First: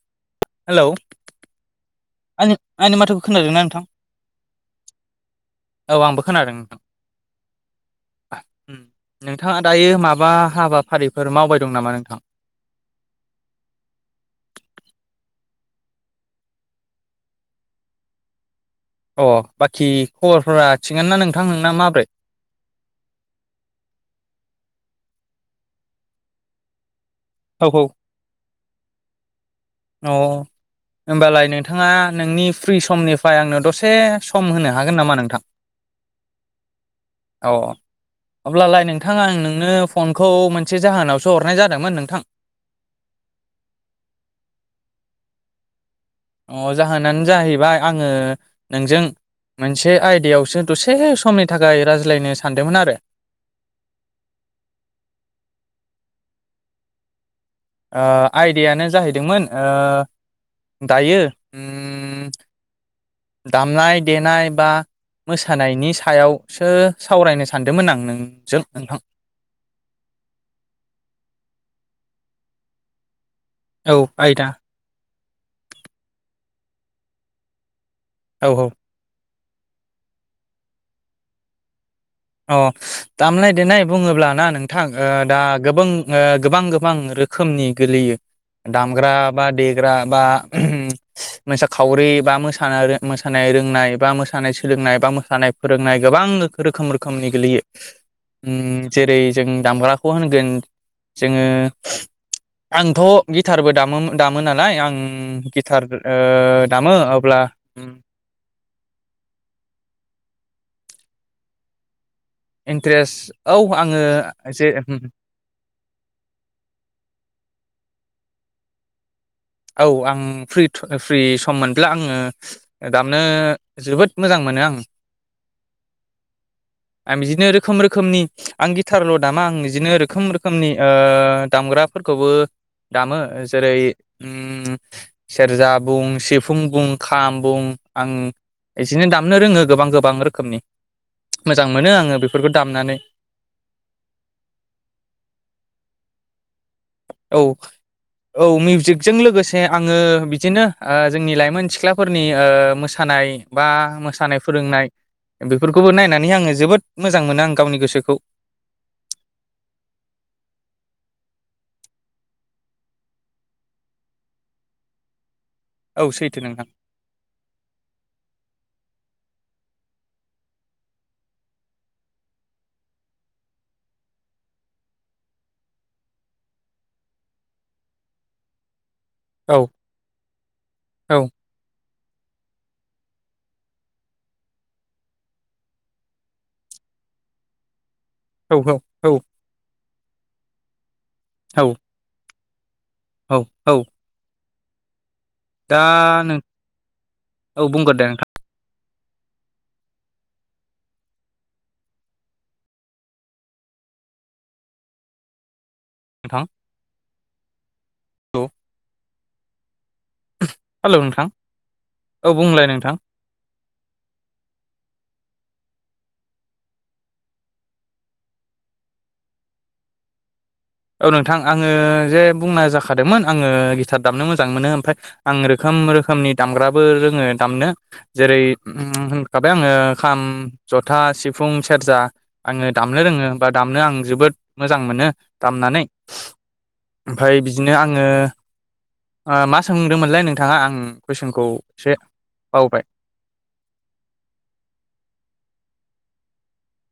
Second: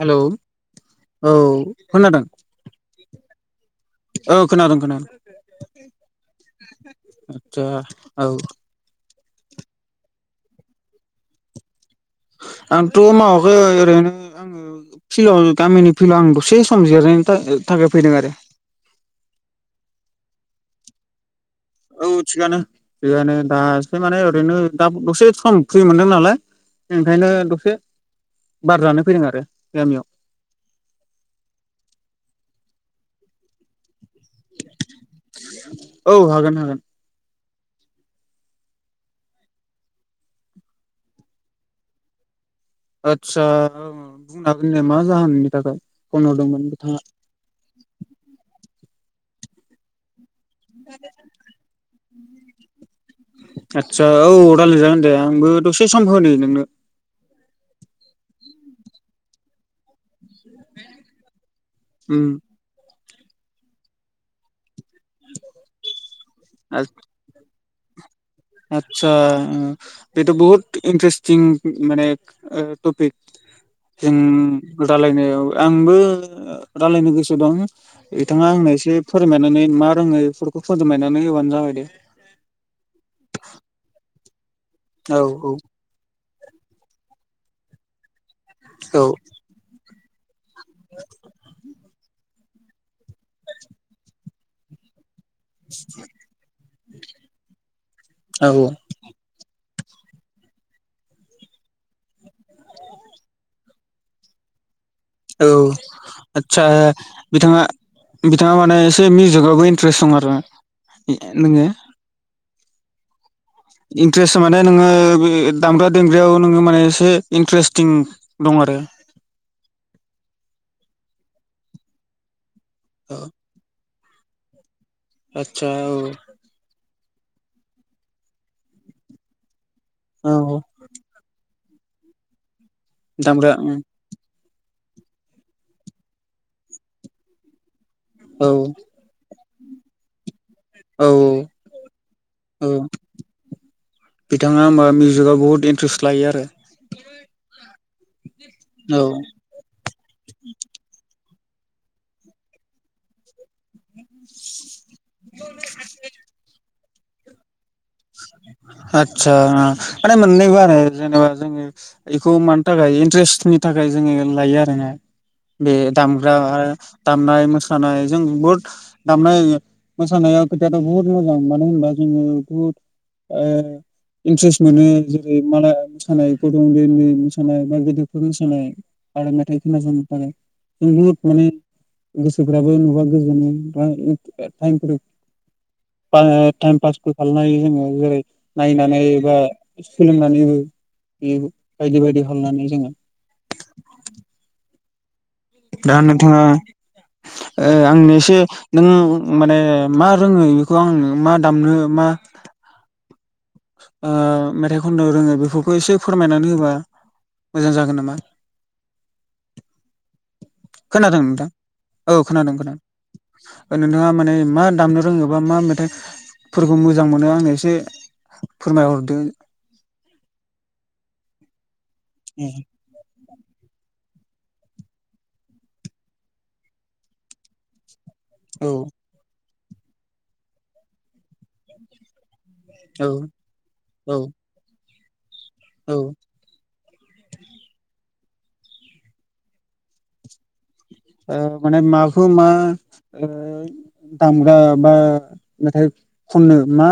हेल'! Hello औ खोनादों? आंनि आंनि माथोखौ खोनादोंना नोंथां? औ खोनादों खोनादों। औ आंबो खोनादों आदसा औ नोंथां नोंथाङा दायो मा बा हाबाफारिफोर मावबाय दं नामा नोंथां? आंथ' मावाखै ओरैनो आङ फिल्डआव गामिनि फिल्डआव आं दसे सम जिरनायनो थाखाय फैदों आरो। अ बाखि खबरफोरा थिगानो ना नों औ थिगानो थिगानो दासो माने ओरैनो दा दसे सम फ्रि मोनदों नालाय ओंखायनो औ दसे औ बार जानो फैदों आरो। गामियाव अ होनोमबालाय नोंथाङा नोंनि फ्रि समनिफ्राय आंनो दसे सम होनो हागोन नामा नोंथां? औ हागोन हागोन औ। अब्लालाय नोंथां आं नोंनो फनखौ मोनसे जाहोनावसो हरनाय जादोंमोन नोंथां आदसा बुंनो हागोन ने मा जाहोननि थाखाय? फन अ हरदोंमोन बिथाङा जाहोनानो जाहैबाय आङो नोंजों मोनसे आयदायाव सो दसे समनि थाखाय रायज्लायनो सानदोंमोन आरो। आदसा औ रायलायजागोन दे आंबो दसे सम होनो नोंनो ओ आयदायानो जाहैदोंमोन ओ दायो उम दामनाय देनाय बा मोसानायनि सायावसो सावरायनो सानदोंमोन आं नों आतसा बेथ' बहुत इन्टारेसथिं माने टपिक औ जों आयदा रायलायनायाव आंबो रायलायनो गोसो दं बिथाङा औ औ आंनो एसे फोरोंमायनानै मा रोङो बेफोरखौ फोदायनानै होबानो जाबाय दे अ दामनाय देनाय बुङोब्ला ना नोंथां औ दा औ गोबां गोबां गोबां रोखोमनि गोलैयो दामग्रा औ बा देग्रा बा मोसाखावरि बा मो मोसानाय रोंनाय बा मोसानाय सोलोंनाय बा मोसानाय फोरोंनाय गोबां रोखोम रोखोमनि गोलैयो औ जेरै जों दामग्राखौ होनगोन जोङो आंथ' गिटारबो दामो दामो नालाय आं औ गिटार आदसा दामो अब्ला बिथाङा बिथाङा माने एसे मिउजिकआवबो इन्ट्रेस्ट दं आरो नोङो इन्ट्रेस्ट औ आङो इन्ट्रेस्ट माने जे नोङो बे दामग्रा देग्रायाव नोङो माने एसे इन्ट्रेस्टिं दं आरो औ आं फ्रि फ्रि सम मोनब्ला आङो दामनो जोबोद मोजां मोनो आं। आतसा औ आं बिदिनो रोखोम रोखोमनि आं गिटारल' दामा आं इदिनो रोखोम औ रोखोमनि ओ दामग्राफोरखौबो दामो दामग्रा जेरै- ओम सेरजा बुं सिफुं बुं खाम बुं आं औ एसेनो दामनो रोङो गोबां गोबां रोखोमनि औ मोजां मोनो आङो बेफोरखौ औ दामनानै बिथाङा होमबा मिउजिकआव बहुत इन्ट्रेस्ट लायो आरो। औ औ औ मिउजिकजों लोगोसे आङो बिदिनो ओ जोंनि लाइमोन सिख्लाफोरनि ओ मोसानाय बा मोसानाय फोरोंनाय बेफोरखौबो नायनानै आङो जोबोद मोजां मोनो आं गावनि गोसोखौ आदसा माने मोननैबो आरो जेनेबा जोङो इखौ मानि थाखाय इन्ट्रेस्टनि था खाय जोङो लायो आरोना बे औ दामग्रा सैथो नोंथां आरो दामनाय मोसानाय जों बुहुद दामनाय मोसानाया खोथायाथ' बुहुत मोजां मानो होनबा जोङो बुहुद ओ इन्ट्रेस्ट मोनो जेरै- मालाय मोसानाय [inaudible] उन्दै उन्दै मोसानाय बा गेदेरफोर मोसानाय आरो औ मेथाइ खोनासंनो थाखाय जों औ बहुद माने गोसोफ्राबो नुबा गोजोनो [inaudible] टाइमफोर आङो टाइम पासबो खालामनो हायो जोङो। जेरै- औ औ नायनानै औ एबा सोलोंनानैबो बे औ बायदि बायदि [inaudible] जोङो औ औ दा नोंथाङा औ ओ बुंगोरदो आंनो नोंथां एसे नों माने मा रोङो बेखौ आं मा दामनो मा ओ मेथाइ खननो रोङो बेखौ खौ एसे नोंथां फोरमायनानै होबा मोजां जागोन नामा औ खोनादों नोंथां औ खोनादों बुंलाय नोंथां खोनादों ओ नोंथाङा माने मा दामनो रोङोबा मा मे थाय फोरखौ मोजां मोनो आंनो एसे फोरमायहरदो औ नोंथां आङो जे ए बुंनाय जाखादोंमोन आङो गिटार दामनो मोजां मोनो ओमफाय आं रोखोम रोखोमनि दामग्राबो रोङो दामनो जेरै- औ ओम होनखाबाय आङो खाम जथा सिफुं सेरजा आङो दामनो औ रोङो बा दामनो आं औ जोबोद मोजां मोनो दामनानै औ ओमफाय बिदिनो आङो ओ मा सोंदोंमोनलाय नोंथाङा आं ओ कुइसनखौ माने एसे माखौ मा बावबाय ओ दामग्रा बा मेथाइ खननो मा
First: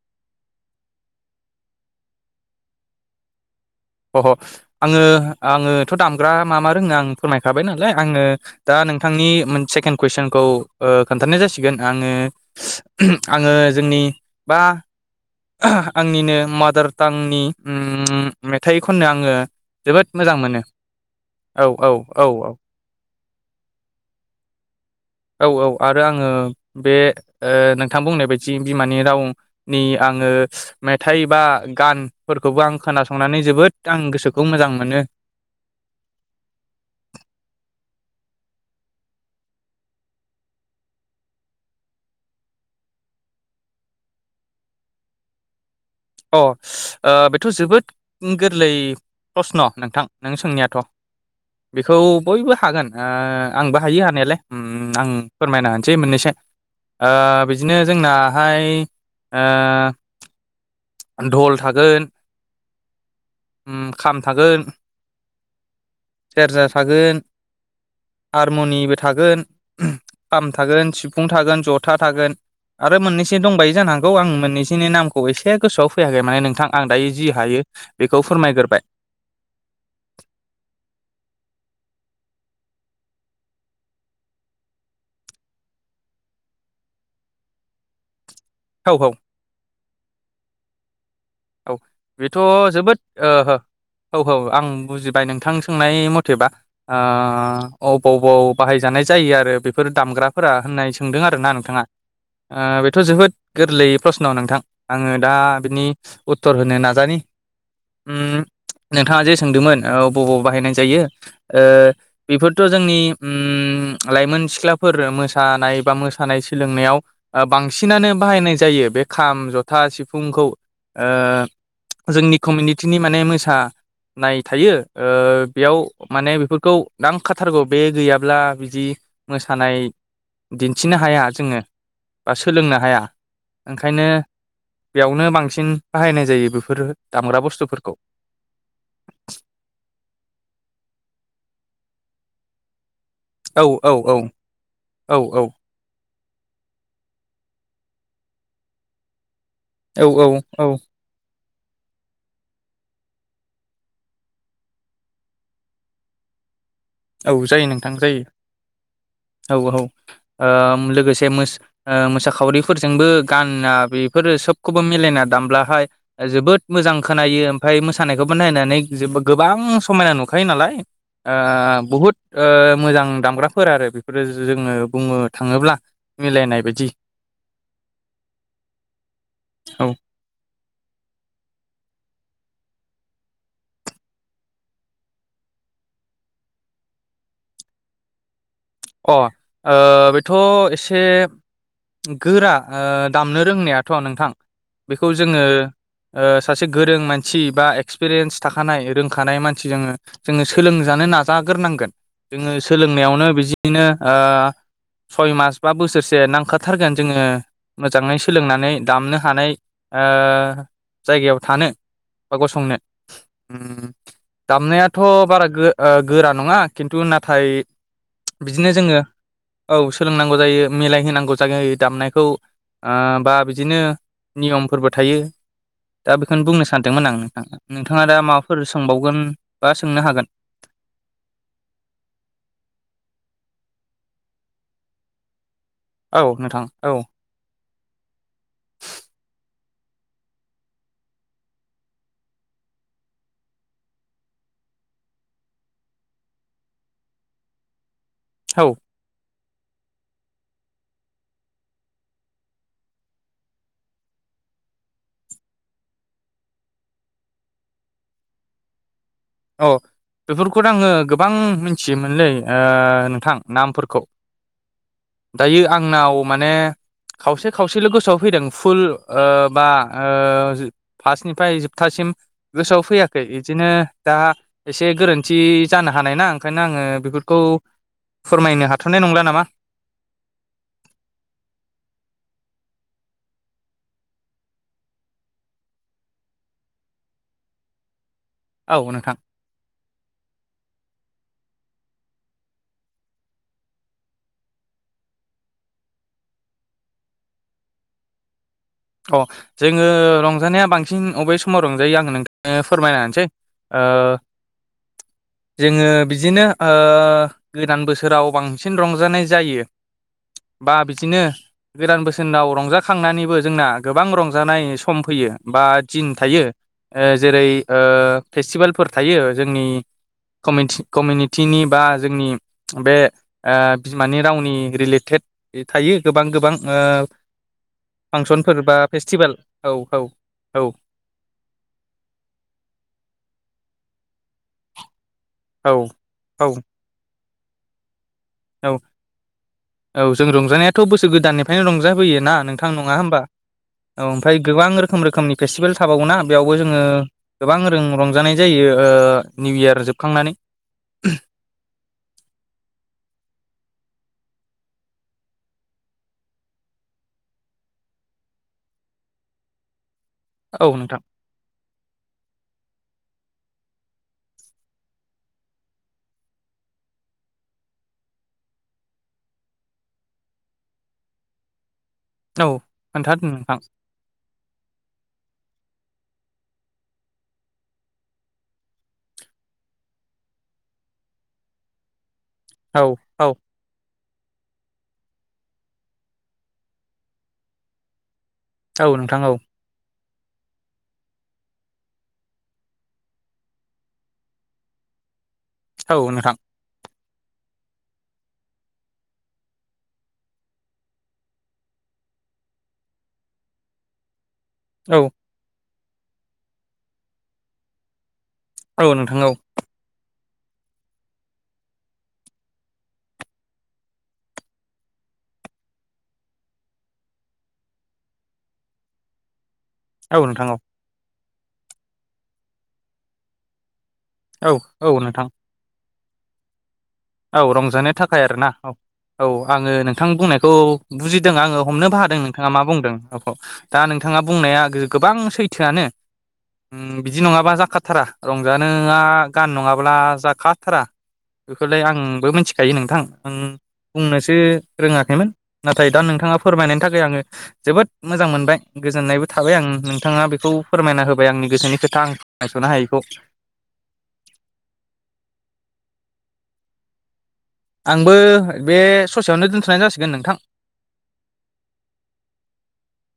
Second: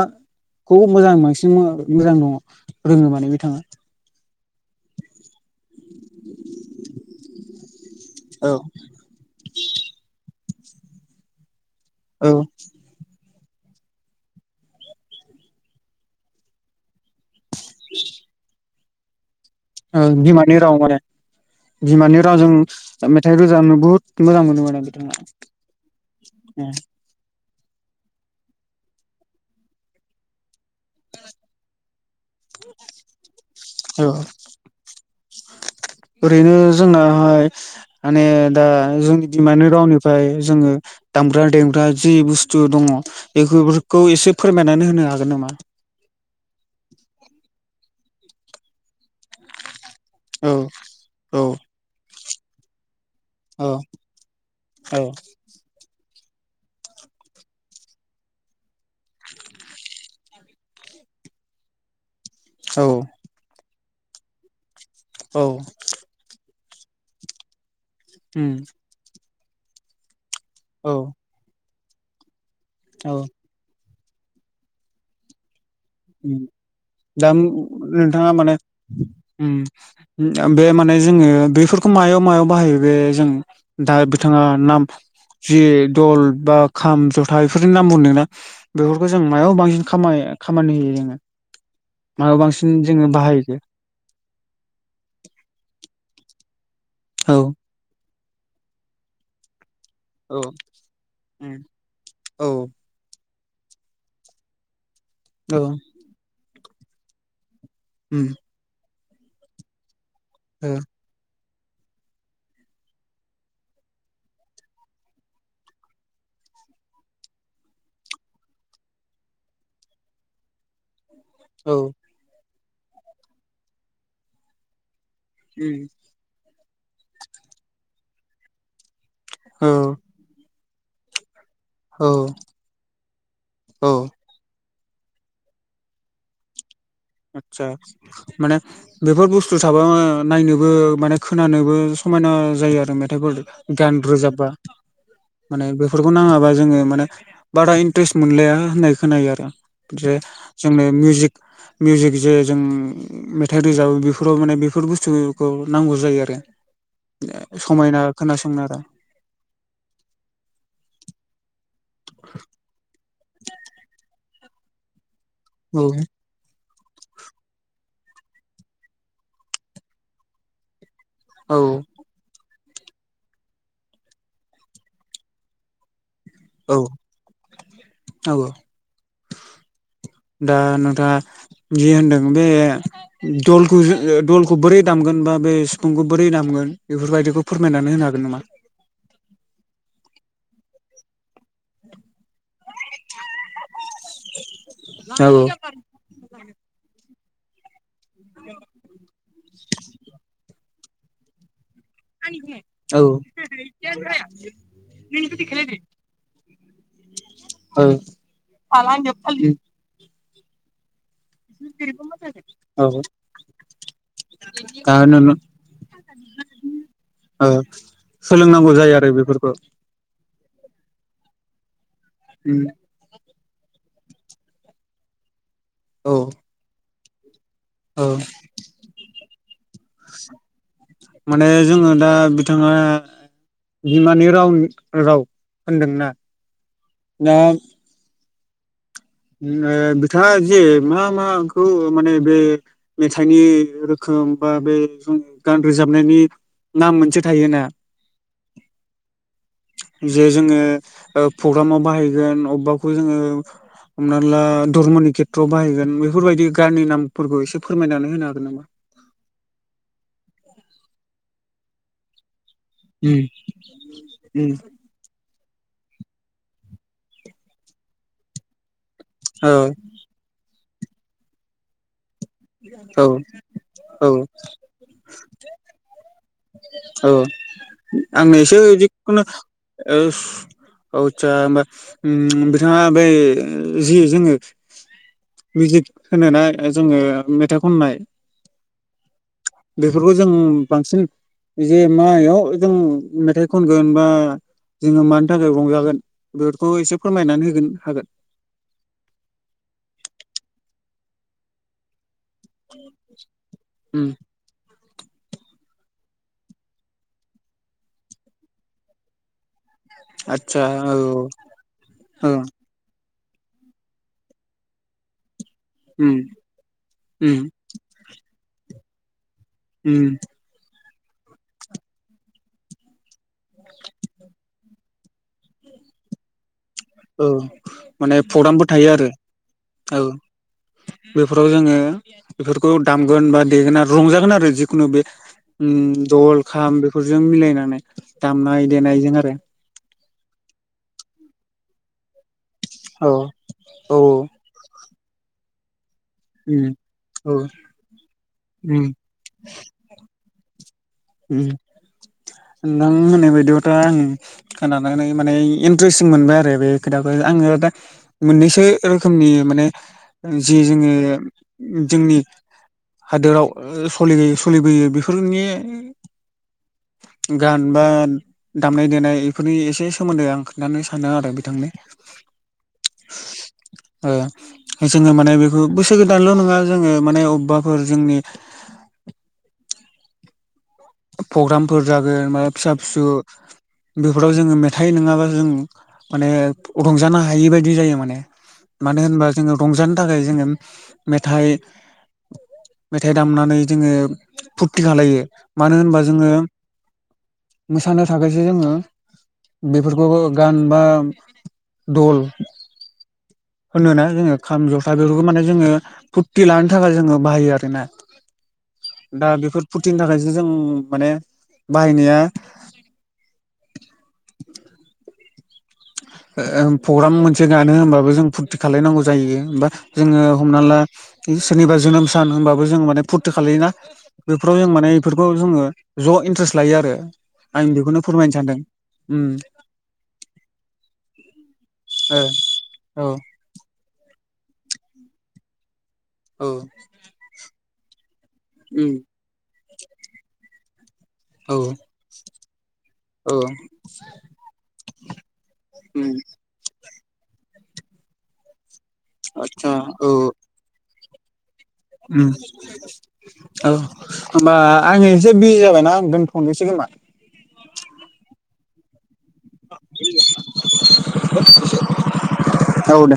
खौ मोजां बांसिन मोजां दङ रोङो माने बिथाङा अ आङो आङो थ' दामग्रा मा मा रोङो आं फोरमायखाबाय नालाय आङो औ दा नोंथांनि मोन सेकेण्ड कुइसनखौ ओ खोन्थानाय जासिगोन आङो औ आङो जोंनि बा आंनिनो मादार टांनि ओ मेथाइ खननो आङो ओ जोबोद मोजां बिमानि मोनो राव माने औ औ बिमानि औ औ रावजों मेथाइ रोजाबनो बुहुत मोजां मोनो माने बिथांआ ओ बे ओ नोंथां बुंनाय बायदि बिमानि राव नि आंङो मेथाइ बा गान फोरखौबो आं खोनासंनानै जोबोद आं औ गोसोखौ मोजां मोनो। ओरैनो जोंनाहाय माने दा जोंनि बिमानि रावनिफ्राय जोंङो दामग्रा देग्रा जि बुस्थु दंङ बेफोरखौ एसे फोरमायनानै होनो हागोन नामा? अ ओ बेथ जोबोद गोरलै प्रस्न नोंथां। नों औ सोंनायाथ औ बेखौ बयबो हागोन। ओ औ आंबो हायो हानायालाय उम आं फोरमायना होनोसै मोननैसो। ओ बिदिनो जोंनाहाय ओ धल थागोन। औ। उम खाम थागोन। औ। सेरजा थागोन [unintelligible] उम हारमनिबो थागोन। फाम थागोन औ सिफुं थागोन जथा थागोन आरो औ मोननैसो दंबायो जानांगौ आं मोननैसोनि नामखौ एसे गोसोआव फैयाखै माने उम नोंथां आं दायो जि दा हायो बेखौ नोंथाङा माने फोरमायग्रोबाय बे माने जोंङो बेफोर मायाव मायाव बाहायो बे जों दा बिथाङा नाम जि दल बा खाम जथा बेफोरनि नाम बुंदों ना औ बेफोरखौ जों मायाव बांसिन खाम खामानि होयो जोंङो औ बेथ' जोबोद ओ हो बाहायो औ औ आं बुजिबाय नोंथां सोंनाय मथेबा औ ओ अबाव बबाव बाहायजानाय जायो आरो बेफोर फोर औ दामग्राफोरा होननाय सोंदों आरो ना नोंथाङा औ ओ बेथ' जोबोद गोरलैयै प्रसन' नोंथां आंङो दा औ बिनि उत्तर होनो नाजानि उम [unintelligible] नोंथाङा जे सोंदोंमोन बबाव ओ बाहायनाय जायो ओ बेफोरथ' जोंनि उम लाइमोन सिख्लाफोर मोसानाय बा मोसानाय सोलोंनायाव ओ बांसिनानो बाहायनाय जायो बे खाम जथा सिफुंखौ औ ओ जोंनि कमिउनिटिनि माने मोसानाय थायो। ओ बेयाव उम माने बेफोरखौ नांखाथारगौ बे गैयाब्ला बिदि मोसानाय औ दिन्थिनो हाया जोंङो। बा औ सोलोंनो हाया ओंखायनो औ बेयावनो बांसिन बाहायनाय जायो बेफोर दामग्रा आदसा बुस्थुफोरखौ माने बेफोर बुस्थु थाबा नायनोबो माने खोनानोबो समायना जायो आरो मेथ थाइफोर औ औ गान औ रोजाबबा औ औ माने बेफोरखौ नांङाबा जोंङो माने बारा इन इन्ट्रेस्ट मोनलाया होननाय खोनायो आरो जे औ औ जोंनो मिउजिक मिउजिक जे जों मेथाइ रोजाबो बेफोराव माने बेफोर बुस्थुखौ नांगौ जायो आरो। औ जायो नोंथां समायना जायो खोनासंनो आरो औ औ ओ लोगोसे मो ओ मोसाखावरिफोरजोंबो गाना बेफोरो सोबखौबो मिलायना औ दामब्लाहाय जोबोद मोजां खोनायो ओमफ्राय मोसानायखौबो नायनानै जोब गोबां समायना नुखायो नालाय? ओ औ बहुद ओ मोजां दामग्राफोर आरो बेफोरो जोंङो बुंनो थांङोब्ला। औ औ औ दा नोंथाङा जि होनदों बे दलखौ जो दलखौ बोरै दामगोन बा बे सिफुंखौ बोरै दामगोन बेफोरबाय दिखौ फोरमायनानै होनो हागोन नामा? अ, ओ बेथ एसे गोरा ओ दामनो रोंनायाथ' नोंथां। बेखौ औ जोंङो ओ सासे गोरों मान सि बा एक्सपिरियेन्स थाखानाय रोंखानाय मानसि जोंङो जोंङो सोलोंजानो नाजाग्रोनांगोन। जोङो औ सोलोंनायावनो बिदि नों ओ सयमास बा बोसोरसे नांखा थारगोन। जोङो औ मोजाङै सोलोंनानै दामनो हानाय ओ जायगायाव थानो बा गसंनो। औ उम दा दामनायाथ' बारा गो ओ गोरा नङा खिन्थु नाथाय बिदिनो सोलोंनांगौ जायो जोङो आरो बेफोरखौ औ सोलोंनांगौ जा यो, मिलाय होनांगौ जायो दामनायखौ उम ओ बा बिदिनो नियमफोरबो थायो दा औ बेखौनो बुंनो सानदोंमोन आं नोंथां। औ नोंथाङा दा माबाफोर सोंबावगोन बा सोंनो हागोन। माने जोङो दा बिथाङा बिमानि राव राव होनदोंना? औ नोंथां औौ दा ओ बिथाङा जे मा माखौ माने बे मेथाइनि रोखोम बा बे जोङो गान रोजाबनायनि नाम मोनसे थायोना? औ। जे जोङो ओ प्रग्रामाव बाहायगोन अबेबाखौ जोङो हमना ला धर्मनि खेथ्रआव बाहायगोन बेफोरबायदि गाननि नामफोरखौ एसे फोरमायनानै होनो हागोन नामा? अ बेफोरखौथ' आङो गोबां मिथियोमोनलै ओ उम नोंथां नामफोरखौ। उम दायो आंनाव माने खावसे खावसेल' गोसोआव फैदों। फुल ओ औ बा ओ फास्टनिफ्राय जोबथासिम गोसोआव औ फैयाखै बिदिनो औ दा एसे गोरोन्थि जानो हानाय ना ओंखायनो आङो औ बेफोरखौ आंनो एसे फोरमायनो हाथ'नाय नंला जिखुनु नामा ओ आसा होमबा उम बिथाङा बै जि जोङो मिउजिक होनोना जोङो मेथाइ खननाय औ नोंथां बेफोरखौ जों बांसिन जे मायाव जों मेथाइ खनगोन बा जोङो मानि थाखाय रंजागोन बेफोरखौ एसे फोरमायनानै होगोन हागोन? अ जोङो रंजानाया बांसिन अबे समाव रंजायो आङो नों थांनो फैरमाइना होनोसै। ओ उम जोङो बिदिनो ओ गोदान बोसोराव बांसिन रंजानाय जायो। आदसा बा औ बिदिनो गोदान औ बोसोराव रंजाखांनानैबो जोंना गोबां रंजानाय सम फैयो‌। बा दिन उम थायो ओ उम जेरै ओ फेस्टिभेलफोर थायो। जोंनि उम कमिटि कमिउनिटिनि बा जोंनि बे ओ बिमानि रावनि रिलेटेड थायो गोबां गोबां ओ औ माने फांसनफोर प्रग्रामबो बा थायो आरो फेस्टिभेल औ औ औ बेफोराव जोङो बेफोरखौ दामगोन बा, देगोना रंजा गोन आरो जिखुनु बे उम औ दल, औ खाम बेफोरजों मिलायनानै दामनाय औ देनायजों आरो औ जों रंजानाया थ' बोसोर गोदाननिफ्रायनो रंजाबोयो ना नोंथां नङा औ होमबा? औ ओमफ्राय गोबां रोखोम म रोखोमनि फेटिभेल थाबावोना बेयावबो उम जोङो औ गोबां जों रंजानाय जायो उम निउ इयार जोबखांनानै नों होननाय बायदिबा दा आं खोनानै मानि इनटारेस्ट मोनबाय आरो बे खोथाखौ, आङो दा मोननैसो रोखोमनि माने जि औ जोङो नोंथां जोंनि हादोराव सलि सोलिबोयो बेफोरनि [inaudible] गान बा दामनाय-देनाय बेफोरनि एसे सोमोन्दै आं खिथानो सानो आरो बिथांनो। औ खोन्थादों नोंथां ओ जोङो माने बे बोसोर गोदानल' नङा जोङो माने अबेबाफोर जोंनि प्रग्रामफोर जागोन बा फिसा औ फिसौ औ बेफोराव जोङो मेथाइ नङाबा जों माने रंजानो हायि बायदि जायो माने औ मानो नोंथां होनबा औ जोङो रंजानो थाखाय जोङो मेथाइ मेथाइ दामनानै जोङो फुरथि खालायो मानो औ होनबा जोङो नोंथां मोसानो थाखायसो जोङो बेफोरखौ गान बा दल होनोना जोङो खाम-जथा औ बेफोरखौ माने जोङो फुरथि लानो थाखाय जोङो बाहायो आरोना औ नोंथां दा औ बेफोर फुरथिनि थाखाय जों मानो बाहायनाया ओ प्रग्राम मोनसे गानो होनबाबो जों फुरथि खालायनांगौ जायो बा जोङो औ नोंथां हमना ला सोरनिबा जोनोम सान होनबाबो जोङो माने फुरथि खालायो ना औ बेफोराव जों औ माने बेफोरखौ नोंथां जोङो ज' इन्ट्रेस्ट लायो आरो। औ आं रंजानो बेखौनो थाखाय फोरमायनो आरोना सानदों औ औ उम आङो नोंथां बुंनायखौ बुजिदों आङो हमनोबो हादों ओ नोंथाङा मा बुंदों औ दा नोंथा ङा बुंनाया गोबां सैथोआनो औ बिदि नङाबा जाखाथारा रंजानो उम गान नङाब्ला जाखा थारा औ बेखौलाय आंबो मिथिखायो नोंथां औ बुंनोसो रोङाखैमोन, नाथाय दा उम नोंथाङा फोरमायनायनि थाखाय आङो जोबोद मोजां मोनबाय गोजोननायबो थाबाय आं आतसा औ नोंथाङा बेखौ फोरमायना होबाय आंनि गोसोनि खोथा आं फोरमायस'नो हायैखौ औ होमबा आं एसे बिजि जाबायना खनबेसे गोमा आंबो बे ससेयावनो दोनथ'नाय जासिगोन नोंथां [inaudible] औ दे